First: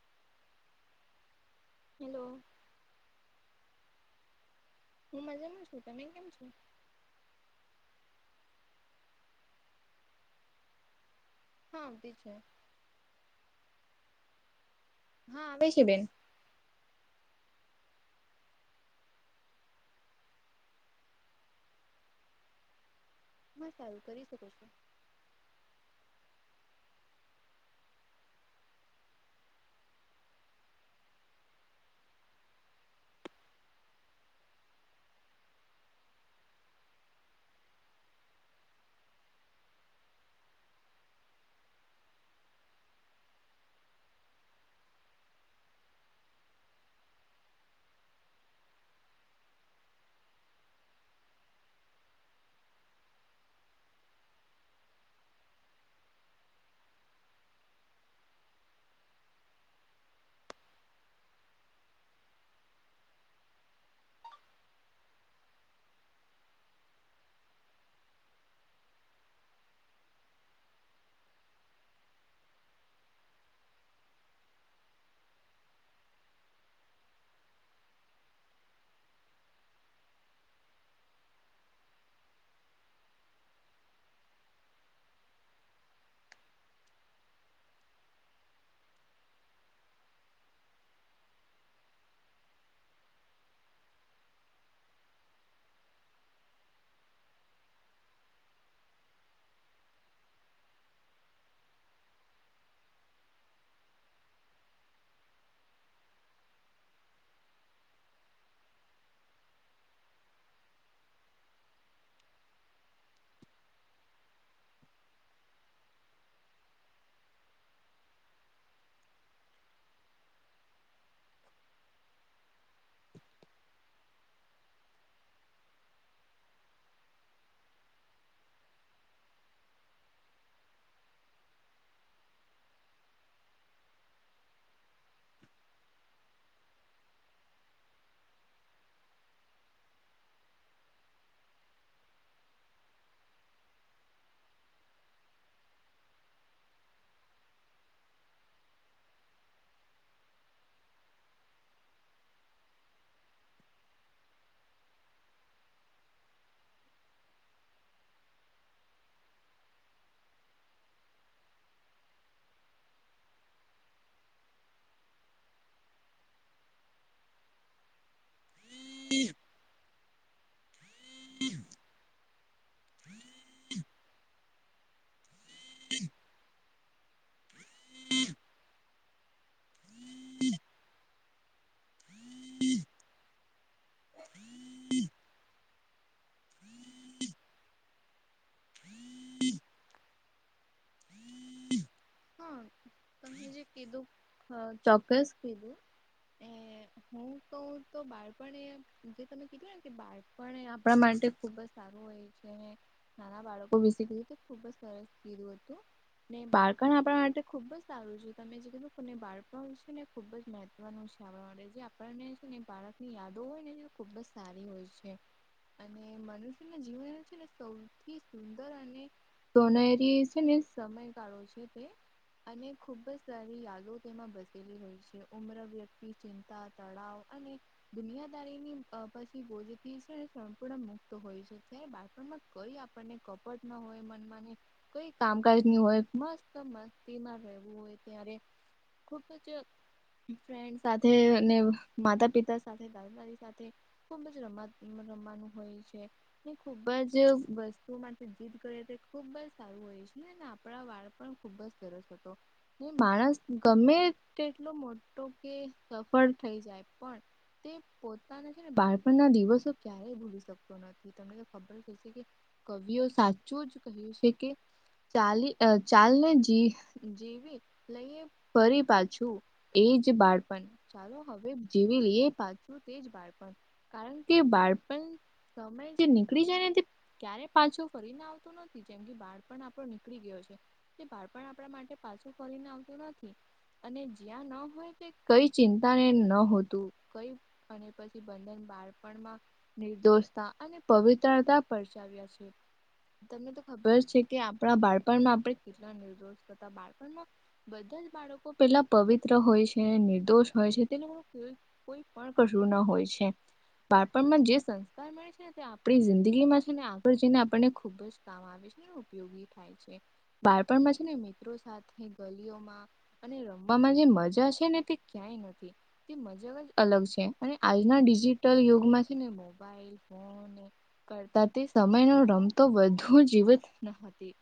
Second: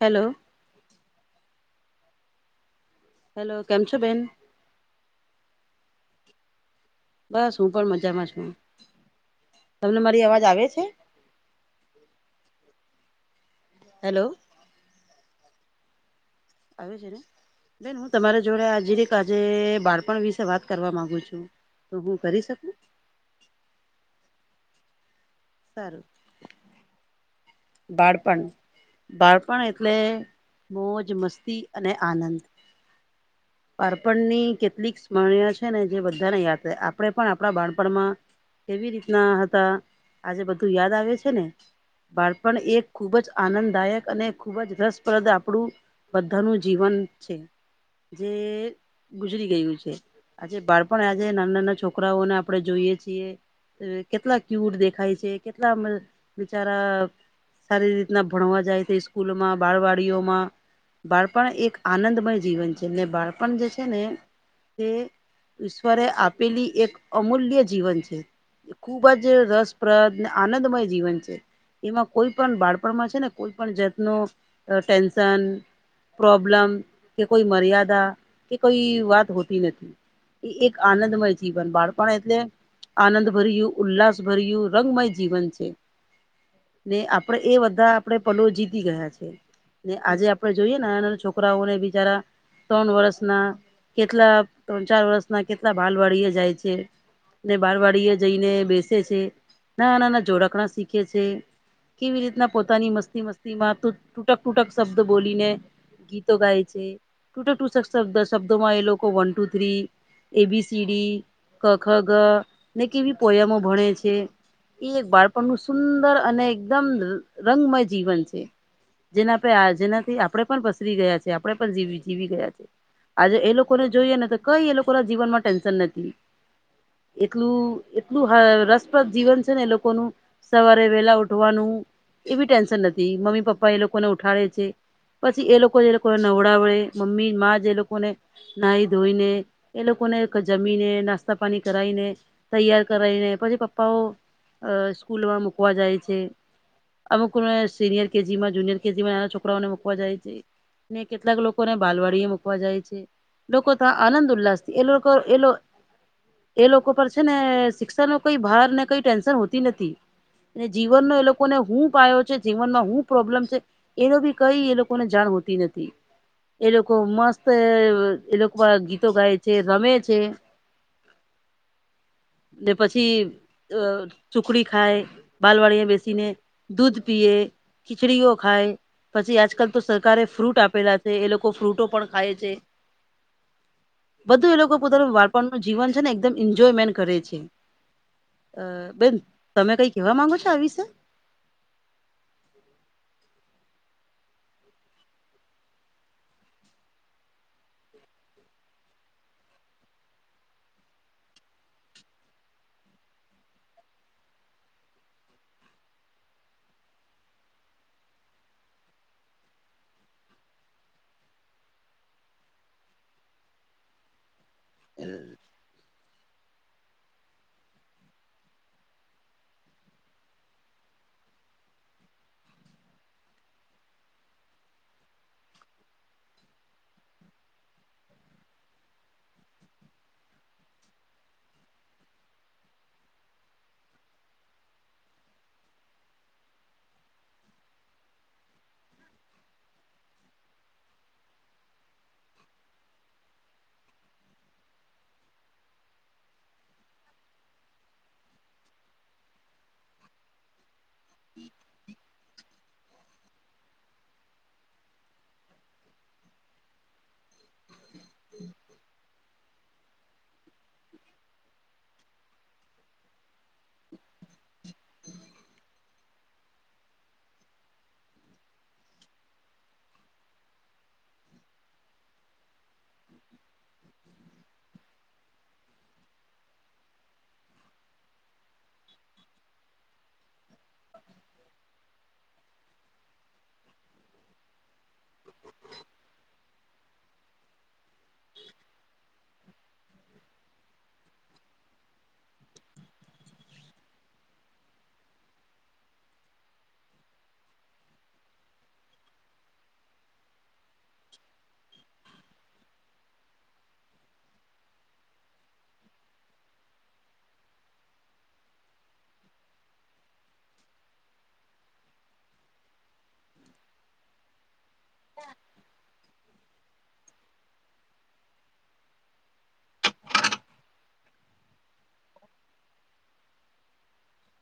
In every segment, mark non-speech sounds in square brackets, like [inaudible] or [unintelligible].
Hello hello hello કેમ છો બેન? હું મજામાં છું. તમે કેમ છો? બસ હું પણ મજામાં છું. તમને મારી અવાજ આવે છે? હા આવતી છે. હલો હા આવે છે બેન. આવે છે ને. બેન હું તમારા જોડે આજ જરીક આજે બાળપણ વિશે વાત કરવા માગુ છું. તો હું કરી શકું? હહ સારું કરી શકો છો. સારું. બાળપણ બાળપણ એટલે મોજ, મસ્તી અને આનંદ. બાળપણની કેટલીક સ્મરણીય છે ને જે બધાને યાદ હોય. આપણે પણ આપણા બાણપણમાં કેવી રીતના હતા, આજે બધું યાદ આવે છે ને બાળ પણ એ ખૂબ જ આનંદદાયક અને ખૂબ જ રસપ્રદ આપણું બધાનું જીવન છે. જે ગુજરી ગયું છે. આજે બાળપણ આજે નાના નાના છોકરાઓને આપણે જોઈએ છીએ. કેટલા ક્યુટ દેખાય છે. કેટલા બિચારા સારી રીતના ભણવા જાય તે સ્કૂલમાં બાળવાડીઓમાં. બાળપણ એક આનંદમય જીવન છે અને બાળપણ જે છે ને તે ઈશ્વરે આપેલી એક અમૂલ્ય જીવન છે એ ખુબ જ રસપ્રદ ને આનંદમય જીવન છે. એમાં કોઈ પણ બાળપણમાં છે ને કોઈ પણ જાતનો અ ટેન્શન પ્રોબ્લમ કે કોઈ મર્યાદા કે કોઈ વાત હોતી નથી. ઈ એક આનંદમય જીવન બાળપણ એટલે આનંદ ભર્યું ઉલ્લાસ ભર્યું રંગમય જીવન છે ને આપડે એ બધા આપડે પલો જીતી ગયા છે ને આજે આપડે જોઈએ નાના નાના છોકરાઓને બિચારા ત્રણ વર્ષના કેટલા ત્રણ ચાર વર્ષના કેટલા ભાલ વાડીી એ જાય છે ને બારવાડી એ જઈને બેસે છે નાના નાના જોડાકણા શીખે છે કેવી રીતના પોતાની મસ્તી મસ્તી માં ત ટૂટક ટૂટક શબ્દ બોલીને ગીતો ગાય છે ટૂટક ટક શબ્દોમાં એ લોકો વન ટુ થ્રી એબીસીડી કખગ ને કેવી પોયમો ભણે છે એ એક બાળપણનું સુંદર અને એકદમ રંગમય જીવન છે જેના આપે જેનાથી આપડણે પણ પસરી ગયા છે આપણે પણ જી જીવી ગયા છે આજે એ લોકોને જોઈએ ને તો કઈ એ લોકો ના જીવન માં ટેન્શન નથી એટલું એટલું રસપ્રદ જીવન છે ને એ લોકોનું સવારે વેલા ઉઠ ઉવાનું એ ટેન્શન નથી મમ્મી પપ્પા એ લોકોને ઉઠાડે છે પછી એ લોકો જે લોકોને નવડાવડે મમ્મી માં જે લોકોને નાહી ધોઈને એ લોકોને જમીને નાસ્તા પાની કરાવાઈને તૈયાર કરાઈને પછી પપ્પાઓ સ્કૂલમાં મુૂકવા જાય અમુક સિનિયર કેજી માં જુનિયર કેજી માં નાના છોકરાઓને મુકવા જાય છે ને કેટલાક લોકોને બાલવાડી એ મૂકવા જાય છે લોકો ત આનંદ ઉલ્લાસથી એ લોકો એ લોકો એ લોકો પર છે ને શિક્ષા ન કઈ ભાર ને કઈ ટેન્શન હોતી નથી અને જીવનનો એ લોકોને હું પો છે જીવનમાં હું પ્રોબ્લેમ છે એનો બી કઈ એ લોકોને જાણ હોતી નથી એ લોકો મસ્ત એ ગીતો ગાય છે રમે છે હ ને પછી ચુકડી ખાય બાાલવાળિયા બેસીને દૂધ પીય ખિચડીઓ ખાય પછી આજકાલ તો સરકારે ફ્રૂટ આપેલા છે એ લોકો ફ્રૂટો પણ ખાય છે બધું એ લોકો પોતાનું વાળપણનું જીવન છે ને એકદમ એન્જોયમેન્ટ કરે છે અ બેન તમે કઈ કેવા માંગો છો આ વિશે હા તમને કીધું ચોક્કસ કીધું હું કહ તો બાળપણ એ જે તમે કીધું ને કે બાળપ આપણા માટે ખુબ જ સારું હોય છે હે નાના બાળકો વિશે કહીએ તો ખુબ જ સરસથી બાળકણ આપણા માટે ખુબ જ સારું તમે જે કીધું કેને બાળક છે ને ખુબ જ મહત્વનું છે આપણા માટે જે આપણને છે ને એ બાળક ની યાદો હોય ને ખૂબ જ સારી હોય છે અને મનુષ્યના જીવન છે ને સૌ સુંદર અને સોનારી છે ને સમયગાળો છે અને ખુબ જ સારી યાદો તેમાં બસેલી હો ઉમ્ર વ્યક્તિ ચિંતા હતા તળાવ અને દુનિયાદારીની પછી ભોજથી છે સંપૂર્ણ મુક્ત હોય શકે બાળપણમાં કઈ આપણને કપટ ના હોય મ ઈ કામકાજ ન હોય મસ્ત મસ્તીમાં રહેવું હોય ત્યારે ખુબ જ ફન્ડ સાથે માતા પિતા સાથે નથી ખુબજ રમત રમવાનું હોય છે એ ખુબ જ વસ્તુમાંથી જીદ કરે. ખુબ જ સારું હોય છે ને આપણા વાળ પણ ખુબ જ સરસ હતો. માણસ ગમે તેટલો મોટો કે સફળ થઈ જાય પણ તે પોતાના છે ને બાળપણ ના દિવસો ક્યારેય ભૂલી શકતો નથી તમને [unintelligible] કવિઓ સાચું જ કહ્યું છે કે ચાલી ચાલ ને જી જીવી લઈએ ફરી પાછું એજ બાળપણ ચાલો હવે જીવી લઈએ પાછું શું તેજ બાળપણ કારણ કે બાળપણ સમય જે નીકળી જાય ને તે ક્યારે પાછો ફરીને આવતો નથી. જેમ કે બાળપણ આપણો નીકળી ગયો છે તે બાર પણ આપણા માટે પાછું. ફરી ને આવતું નથી અને જ્યાં ન હોય. કઈ ચિંતા ને ન હોતું કઈ અને પછી બંધન બાર પણ નિર્દોષતા અને પવિત્રતા પરચાવ્યા છે. તમને તો ખબર જ છે કે આપણા બાળપણમાં આપણે કેટલા નિર્દોષતા બાળપણમાં બધા જ બાળકો પેલા પવિત્ર હોય છે નિર્દોષ હોય છે. કોઈ પણ કશું ના હોય છે બાળપણમાં જે સંસ્કાર મળે છે આપણી જિંદગી માં છે ને આગળ જઈને આપણને ખુબ જ કામ આવે છે [unintelligible] થાય છે બાળપણમાં છે ને મિત્રો સાથે ગલીઓમાં અને રમવામાં જે મજા છે ને તે ક્યાંય નથી તે મજા જ અલગ છે અને આજના ડિજિટલ યુગમાં છે ને મોબાઈલ ફોન કરતા તે સમય ન રમતો વધુ જીવત ન હતી.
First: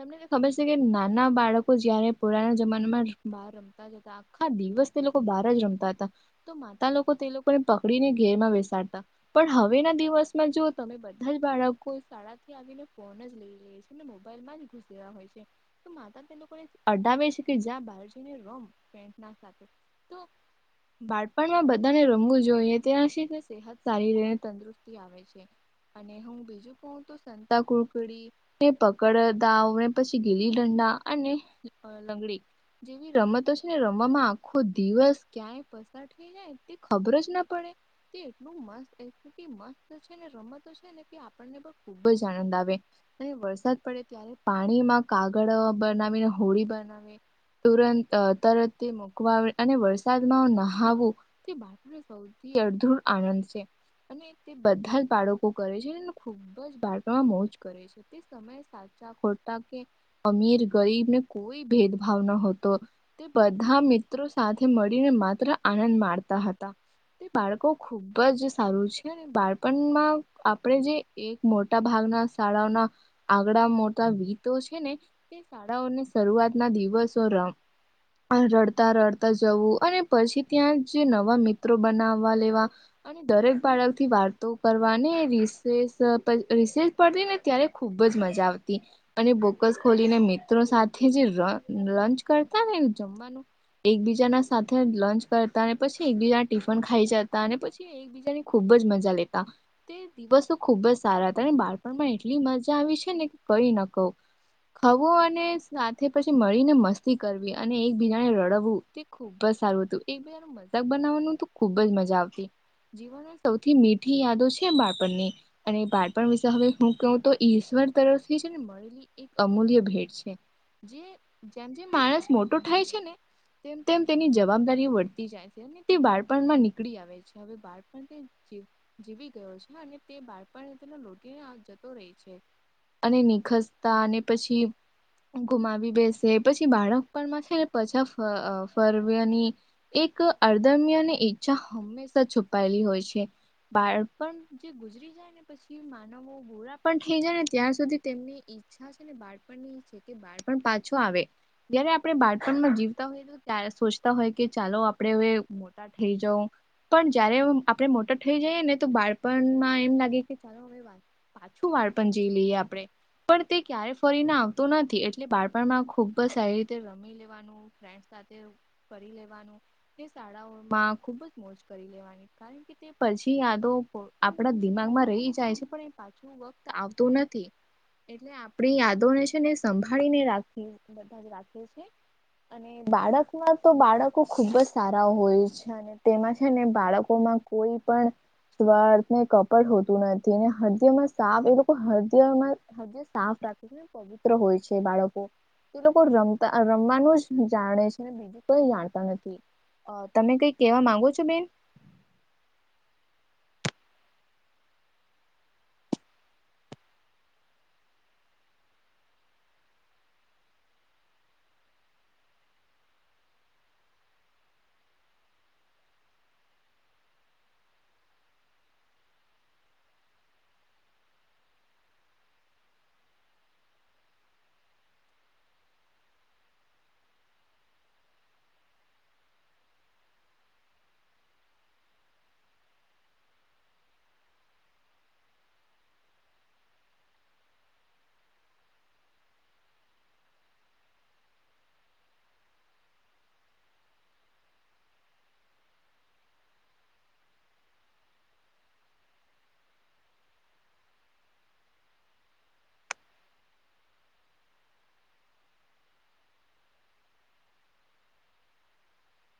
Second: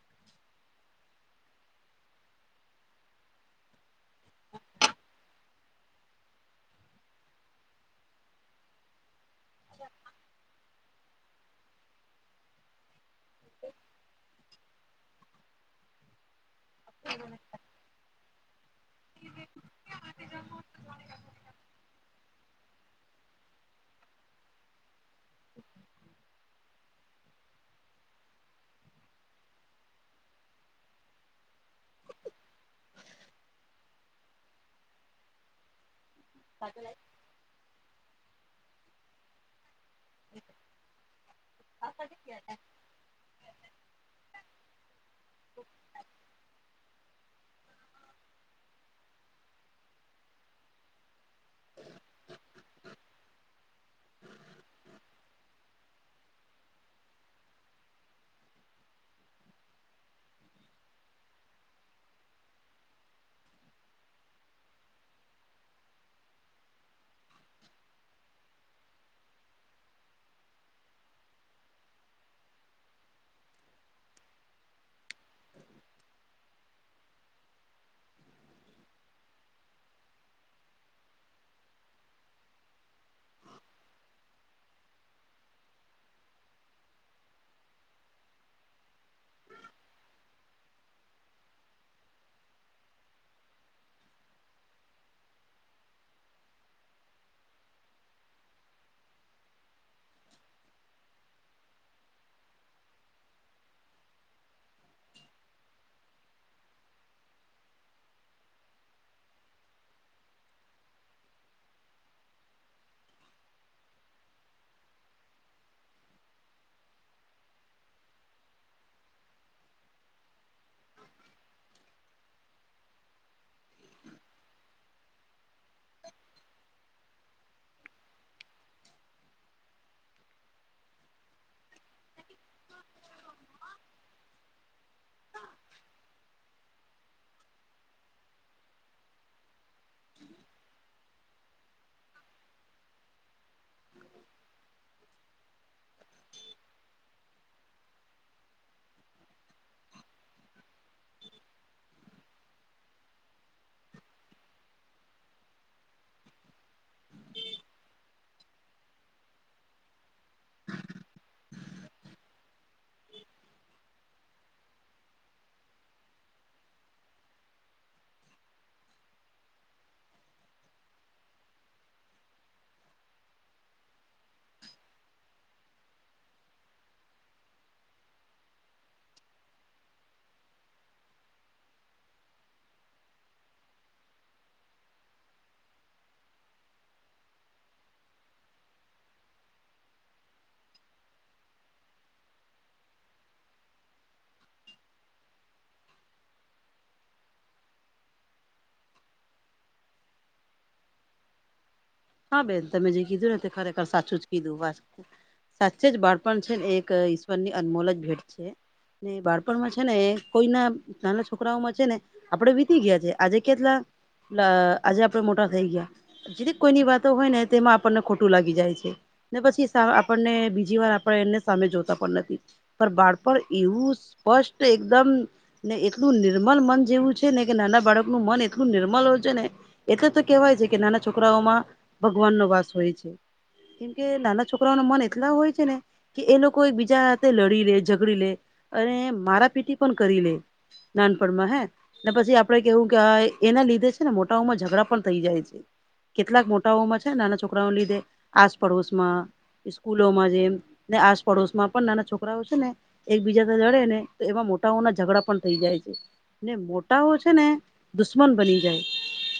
તમને ખબર છે કે નાના બાળકો જયારે પુરાના જમાનામાં બહાર રમતા આખા દિવસ તે લોકો બહાર જ રમતા હતા. તો માતા લોકો તે લોકોને પકડીને ઘેર બેસાડતા પણ હવે ના દિવસમાં જો તમે બ બધા જ બાળકો શાળા થી આવીને ફોન જ લઈ લે છે ને મોબાઈલ માં જ [unintelligible] હોય છે માતા તે લોકોને અડાવે છે કે જ્યાં બાર જઈને રમ [unintelligible] તો બાળપણમાં બધાને રમવું જોઈએ ત્યાં શીખે. સત સારી રીતે તંદુરસ્તી આવે છે અને હું બીજું કો તો સંતાકુકડી ને પકડ દાવ ને પછી ગીલી દંડા અને લંગડી જેવી રમતો છે ને રમવામાં આખો દિવસ ક્યાંય [unintelligible] ખબર જ ના પડે તે એટલું [unintelligible] [unintelligible] રમતો છે આપણને પણ ખુબ જ આનંદ આવે અને વરસાદ પડે ત્યારે પાણીમાં કાગળ બનાવીને હોળી બનાવી ને તુર તરતથી મકવા અને વરસાદમાં નાવું તે બાળક ને સૌથી વધૂ આનંદ છે. અને તે બધા જ બાળકો કરે છે ને ખુબ જ બાળકોમાં મોજ કરે છે તે અને સાચા ખોટા કે અમીર ગરીબને કોઈ ભેદભાવ નહતો એ બધા મિત્રો સાથે મળીને માત્ર આનંદ માણતા હતા. બાળકો ખુબ જ સારું છે બાળપણમાં આપણે જે એક મોટા ભાગના શાળાઓના આગળ મોટા વિતો છે ને શાળાઓને શરૂઆત ના દિવસો રમ રડતા રડતા જવું અને પછી ત્યાં જે નવા મિત્રો બનાવવા લેવા અને દરેક બાળક થી વાર્તો કરવાને રિસે રિસે પડતી ને ત્યારે ખુબ જ મજા આવતી અને બોકસ ખોલીને મિત્રો સાથે જે લ લંચ કરતા ને જમવાનું એકબીજાના સાથે લંચ કરતા અને પછી એકબીજાના ટિફિન ખાઈ જતા અને પછી એકબીજાની ખુબજ મજા લેતા તે દિવસો ખુબ જ સારા હતા અને બાળપણમાં એટલી મજા આવી છે ને કે કઈ ન કહું. ખવું અને સાથે પછી મળીને મસ્તી કરવી અને એકબીજાને રડવું તે ખુબ જ સારું હતું. એક બજાનું મજાક બનાવવાનું તો ખુબ જ મજા આવતી. જીવનની સૌથી મીઠી યાદો છે બાળપણની. અને એ બાળપણ વિશે હવે હું કેવું તો, ઈશ્વર તરફથી છે ને મળેલી એક અમૂલ્ય ભેટ છે. જે જેમ જેમ માણસ મોટો થાય છે ને તેમ તેમ તેની જવાબદારી વધતી જાય છે અને તે બાળપણમાં નીકળી આવે છે હવે બાળપણ જી જીવી ગયો છે આ ને તે બાળપણ તે લોટીને જતો રહે છે અને નિખસતા અને પછી ગુમાવી બેસે પછી બાળક પણ માં છે ને પછા ફ અ ફરવેની એક અર્ધમ્યને ઈચ્છા હંમેશા છુપાયેલી હોય છે. બાળપણ તે ગુજરી જાઈને. પછી માનવો બુરા પણ થઈ જાય ને, ત્યાં સુધી તેમની ઈચ્છા છે ને બાળપણની ઈરછા પછી બાળપણ પાછો આવે, જયારે આપણે બાળપણમાં જીવતા હોય એ ત્યારે સોચતા હોય, કે ચાલો આપડે હવે મોટા થઈ જવું. પણ જયારે આપડે મોટા થઈ જઈએ ને, તો બાળપણમાં એમ લાગે કે, ચાલો હવે વાત પાછું બાળપણ જીવી લઈએ આપણે, પણ તે ક્યારે ફરી ના આવતું. તો નથી, એટલે બાળપણમાં ખુબ જ સારી રીતે રમી, ફ્રેન્ડ સાથે રમી લેવાનું. ફરી લેવાનું, તે શાળાઓમાં ખુબ જ મોજ કરી લેવાનું. અને કારણ કે, તે પછી યાદો કો આપડા દિમાગમાં રહી જાય છે. પણ એ પાછું વક્ત આવતો નથી, એટલે આપણી યાદોને છે આપ ને સંભાળીને રાખી, બધા જ રાખીશ. અને બાળકમાં તો બાળકો ખુબ જ સારા હોય છે. તેમાં છે ને, બાળકો માં કોઈ પણ સ્વાર્થ ને કપટ હોતું નથી. હદયમાં સાફ એ લોકો હદયમાં સ એણે સાફ રાખે છે ને, પવિત્ર હોય છે બાળકો. એ લોકો રમતા રમવાનું જ જાણે છે ને, બીજું કઈ જાણતા નથી. અ તમે કઈ કેવા માંગો છો બેન? હા બેન, તમે જે કીધું ને, તે ખરેખર સાચું જ કીધું વાત. સાચે જ, બાળપણ છે ને એક ઈશ્વર ની અનમોલ જ ભેટ છે. ને બાળપણમાં છે ને, એ કોઈના નાના છોકરાઓમાં છે ને આપડે વીતી ગયા છે. આજે કેટલા આજે આપડે મોટા થઈ ગયા, જે કોઈની વાતો હોય ને, તેમાં આપણને ખોટું લાગી જાય છે. ને પછી, સા, આપણને બીજી વાર આપણે એને સામે જોતા પણ નથી. પર બાળપણ એવું સ્પષ્ટ એકદમ. ને એટલું નિર્મલ મન જેવું છે ને, કે નાના બાળકનું મન એટલું નિર્મલ હોય છે ને. એટલે તો કેહવાય છે કે, નાના છોકરાઓમાં ભગવાન નો વાસ હોય છે. કેમ કે, નાના છોકરાઓ ના મન એટલા હોય છે ને કે એ લોકો એક બીજા હાથે લડી લે, ઝઘડી લે અને મારા પીટી પણ કરી લે. નાનપણ માં હે. ને પછી આપડે કેવું કે, આ એના લીધે છે ને, મોટા ઓમાં ઝઘડા પણ થઈ જાય છે. કેટલાક મોટાઓમાં છે, નાના છોકરાઓને લીધે આસ પડોશ માં સ્કૂલોમાં જે ને, આસપડોશ માં પણ નાના છોકરાઓ છે ને એક બીજા લડે ને, તો એમાં મોટાઓના ઝઘડા પણ થઈ જાય છે. ને મોટાઓ છે ને, દુશ્મન બની જાય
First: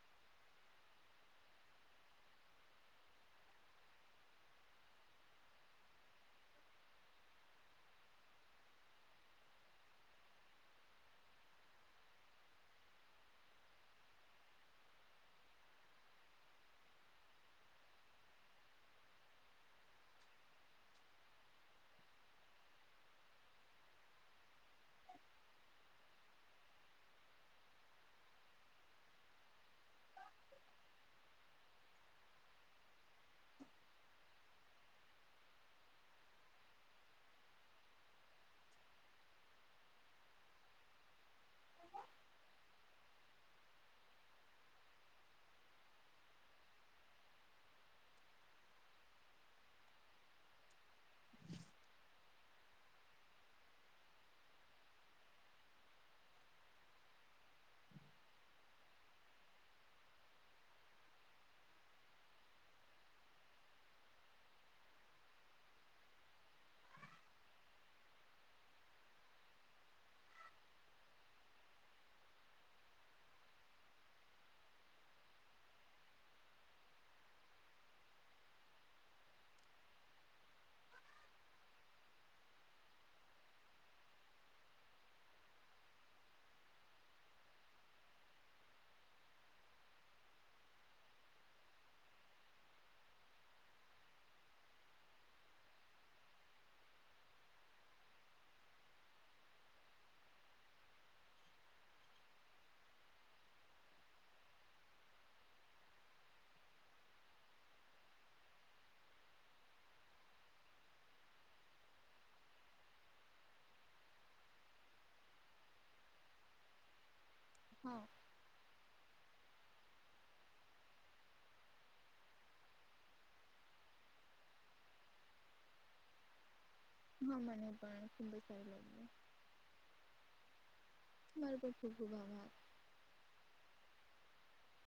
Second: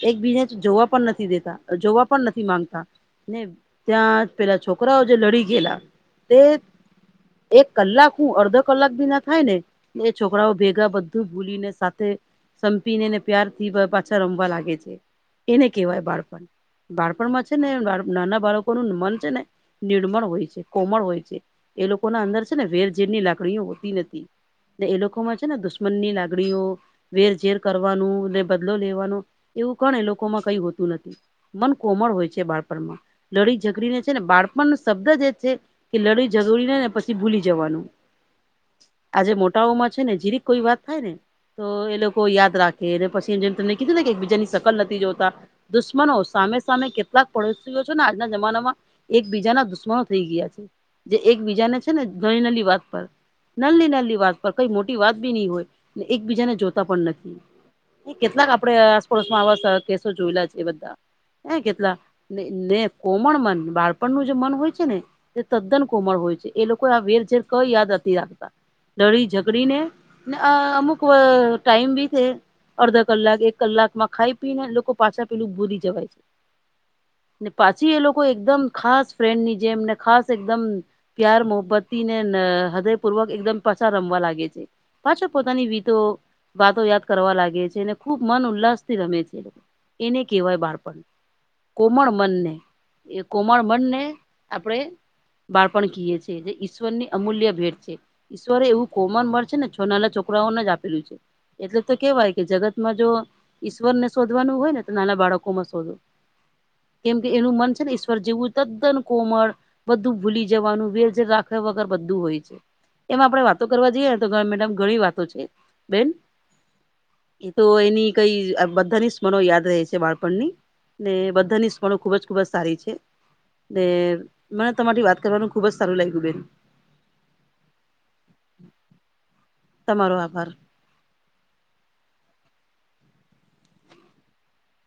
એક બીજાથી. જોવા પણ નથી દેતા. જોવા પણ નથી માંગતા ને, ત્યાં પેલા છોકરાઓ જે લડી ગયેલા તે એક કલાક, હું અર્ધો કલાક બી ના થાય ને એ છોકરાઓ ભેગા બધું ભૂલીને સાથે. સંપીને, એને પ્યારથી પાછા રમવા લાગે છે, એને કહેવાય બાળપણ બાળપણમાં છે ને, બાળ નાના બાળકોનું મન છે ને. નિર્મળ હોય છે, કોમળ હોય છે. એ લોકો ના અંદર છે ને, વેર-ઝેરની લાગણીઓ હોતી નથી. એ લોકોમાં છે ને, દુશ્મનની લાગણીઓ વેરઝેર કરવાનું ને, બદલો લેવાનો એવું કોણે લોકોમાં કઈ હોતું નથી. મન કોમળ હોય છે, બાળપણમાં લડી-ઝધડીને છે ને, બાળપણ શબ્દ જે છે કે લડાઈ-ઝધડીને ને, પછી ભૂલી જવાનું. આજે મોટાઓમાં છે ને, જીરી કોઈ વાત થાય ને તો એ લોકો યાદ રાખે અને પછી જેમ તમને કીધું ને કે એક બીજાની સકલ નથી જોતા દુશ્મનો સામે સામે કેટલાક પડોશીઓ છે ને આજના જમાનામાં એક બીજાના દુશ્મનો થઈ ગયા છે જે એકબીજા ને છે ને ઘણી નલી વાત પર નાલી નાલી વાત પર કઈ મોટી વાત બી નહી હોય એકબીજાને જોતા પણ નથી કેટલાક આપડે આસપડોસમાં આવા કેસો જોયેલા છે એ બધા હ કેટલાક ને કોમણ મન બાળપણ નું જે મન હોય છે ને તે તદ્દન કોમળ હોય છે એ લોકો આ વેર જેેર કઈ યાદ નથી રાખતા ડળી ઝકડીને ને આ અમુક ટાઈમ બી છે અડધા કલાક એક કલાકમાં ખાઈ પી ને લોકો પાછા પેલું ભૂરી જવાય છે ને પાછી એ લોકો એકદમ ખાસ ફ્રેન્ડની જે એમને ખાસ એકદમ પ્યાર મોહબ્બતી ને હૃદયપૂર્વક એકદમ પછા રમવા લાગે છે પાછો પોતાની વિીતો વાતો યાદ કરવા લાગે છે અનેને ખુબ મન ઉલ્લાસ થી રમે છે એને કહેવાય બાળપણ કોમળ મનને એ કોમળ મનને આપણેે બાળપણ કએ છ છે જે ઈશ્વરની અમૂલ્ય ભેટ છે ઈશ્વરે એવું કોમન મળે છે ને છો નાના છોકરાઓને જ આપેલું છે. એટલે તો કહેવાય છે કે, જો આ જગતમાં ઈશ્વરને શોધવા હોય, તો નાના બાળકોમાં શોધવા. કેમ કે એનું મન ઈશ્વર જેવું તદ્દન કોમળ છે. બધું ભૂલી જવાનું વે રાખવા વગર બધું હોય છે. એમાં આપણેે વાતો કરવા જઈએ ને તો મેડમ ઘણી વાતો છે બેન. એ તો હા એની કઈ અ બધાની સ્મણો યાદ રહે છે બાળપણની. ને બધા સ્ફણો ખુબ જ ખુબ જ સારી છે. ને મે તમારીથી વાત કરવાનું ખુબ જ સારું લાગ્યું બેન. હા મને પણ ખુંબ સાર લાગને. તમારો આભાર. [inaudible]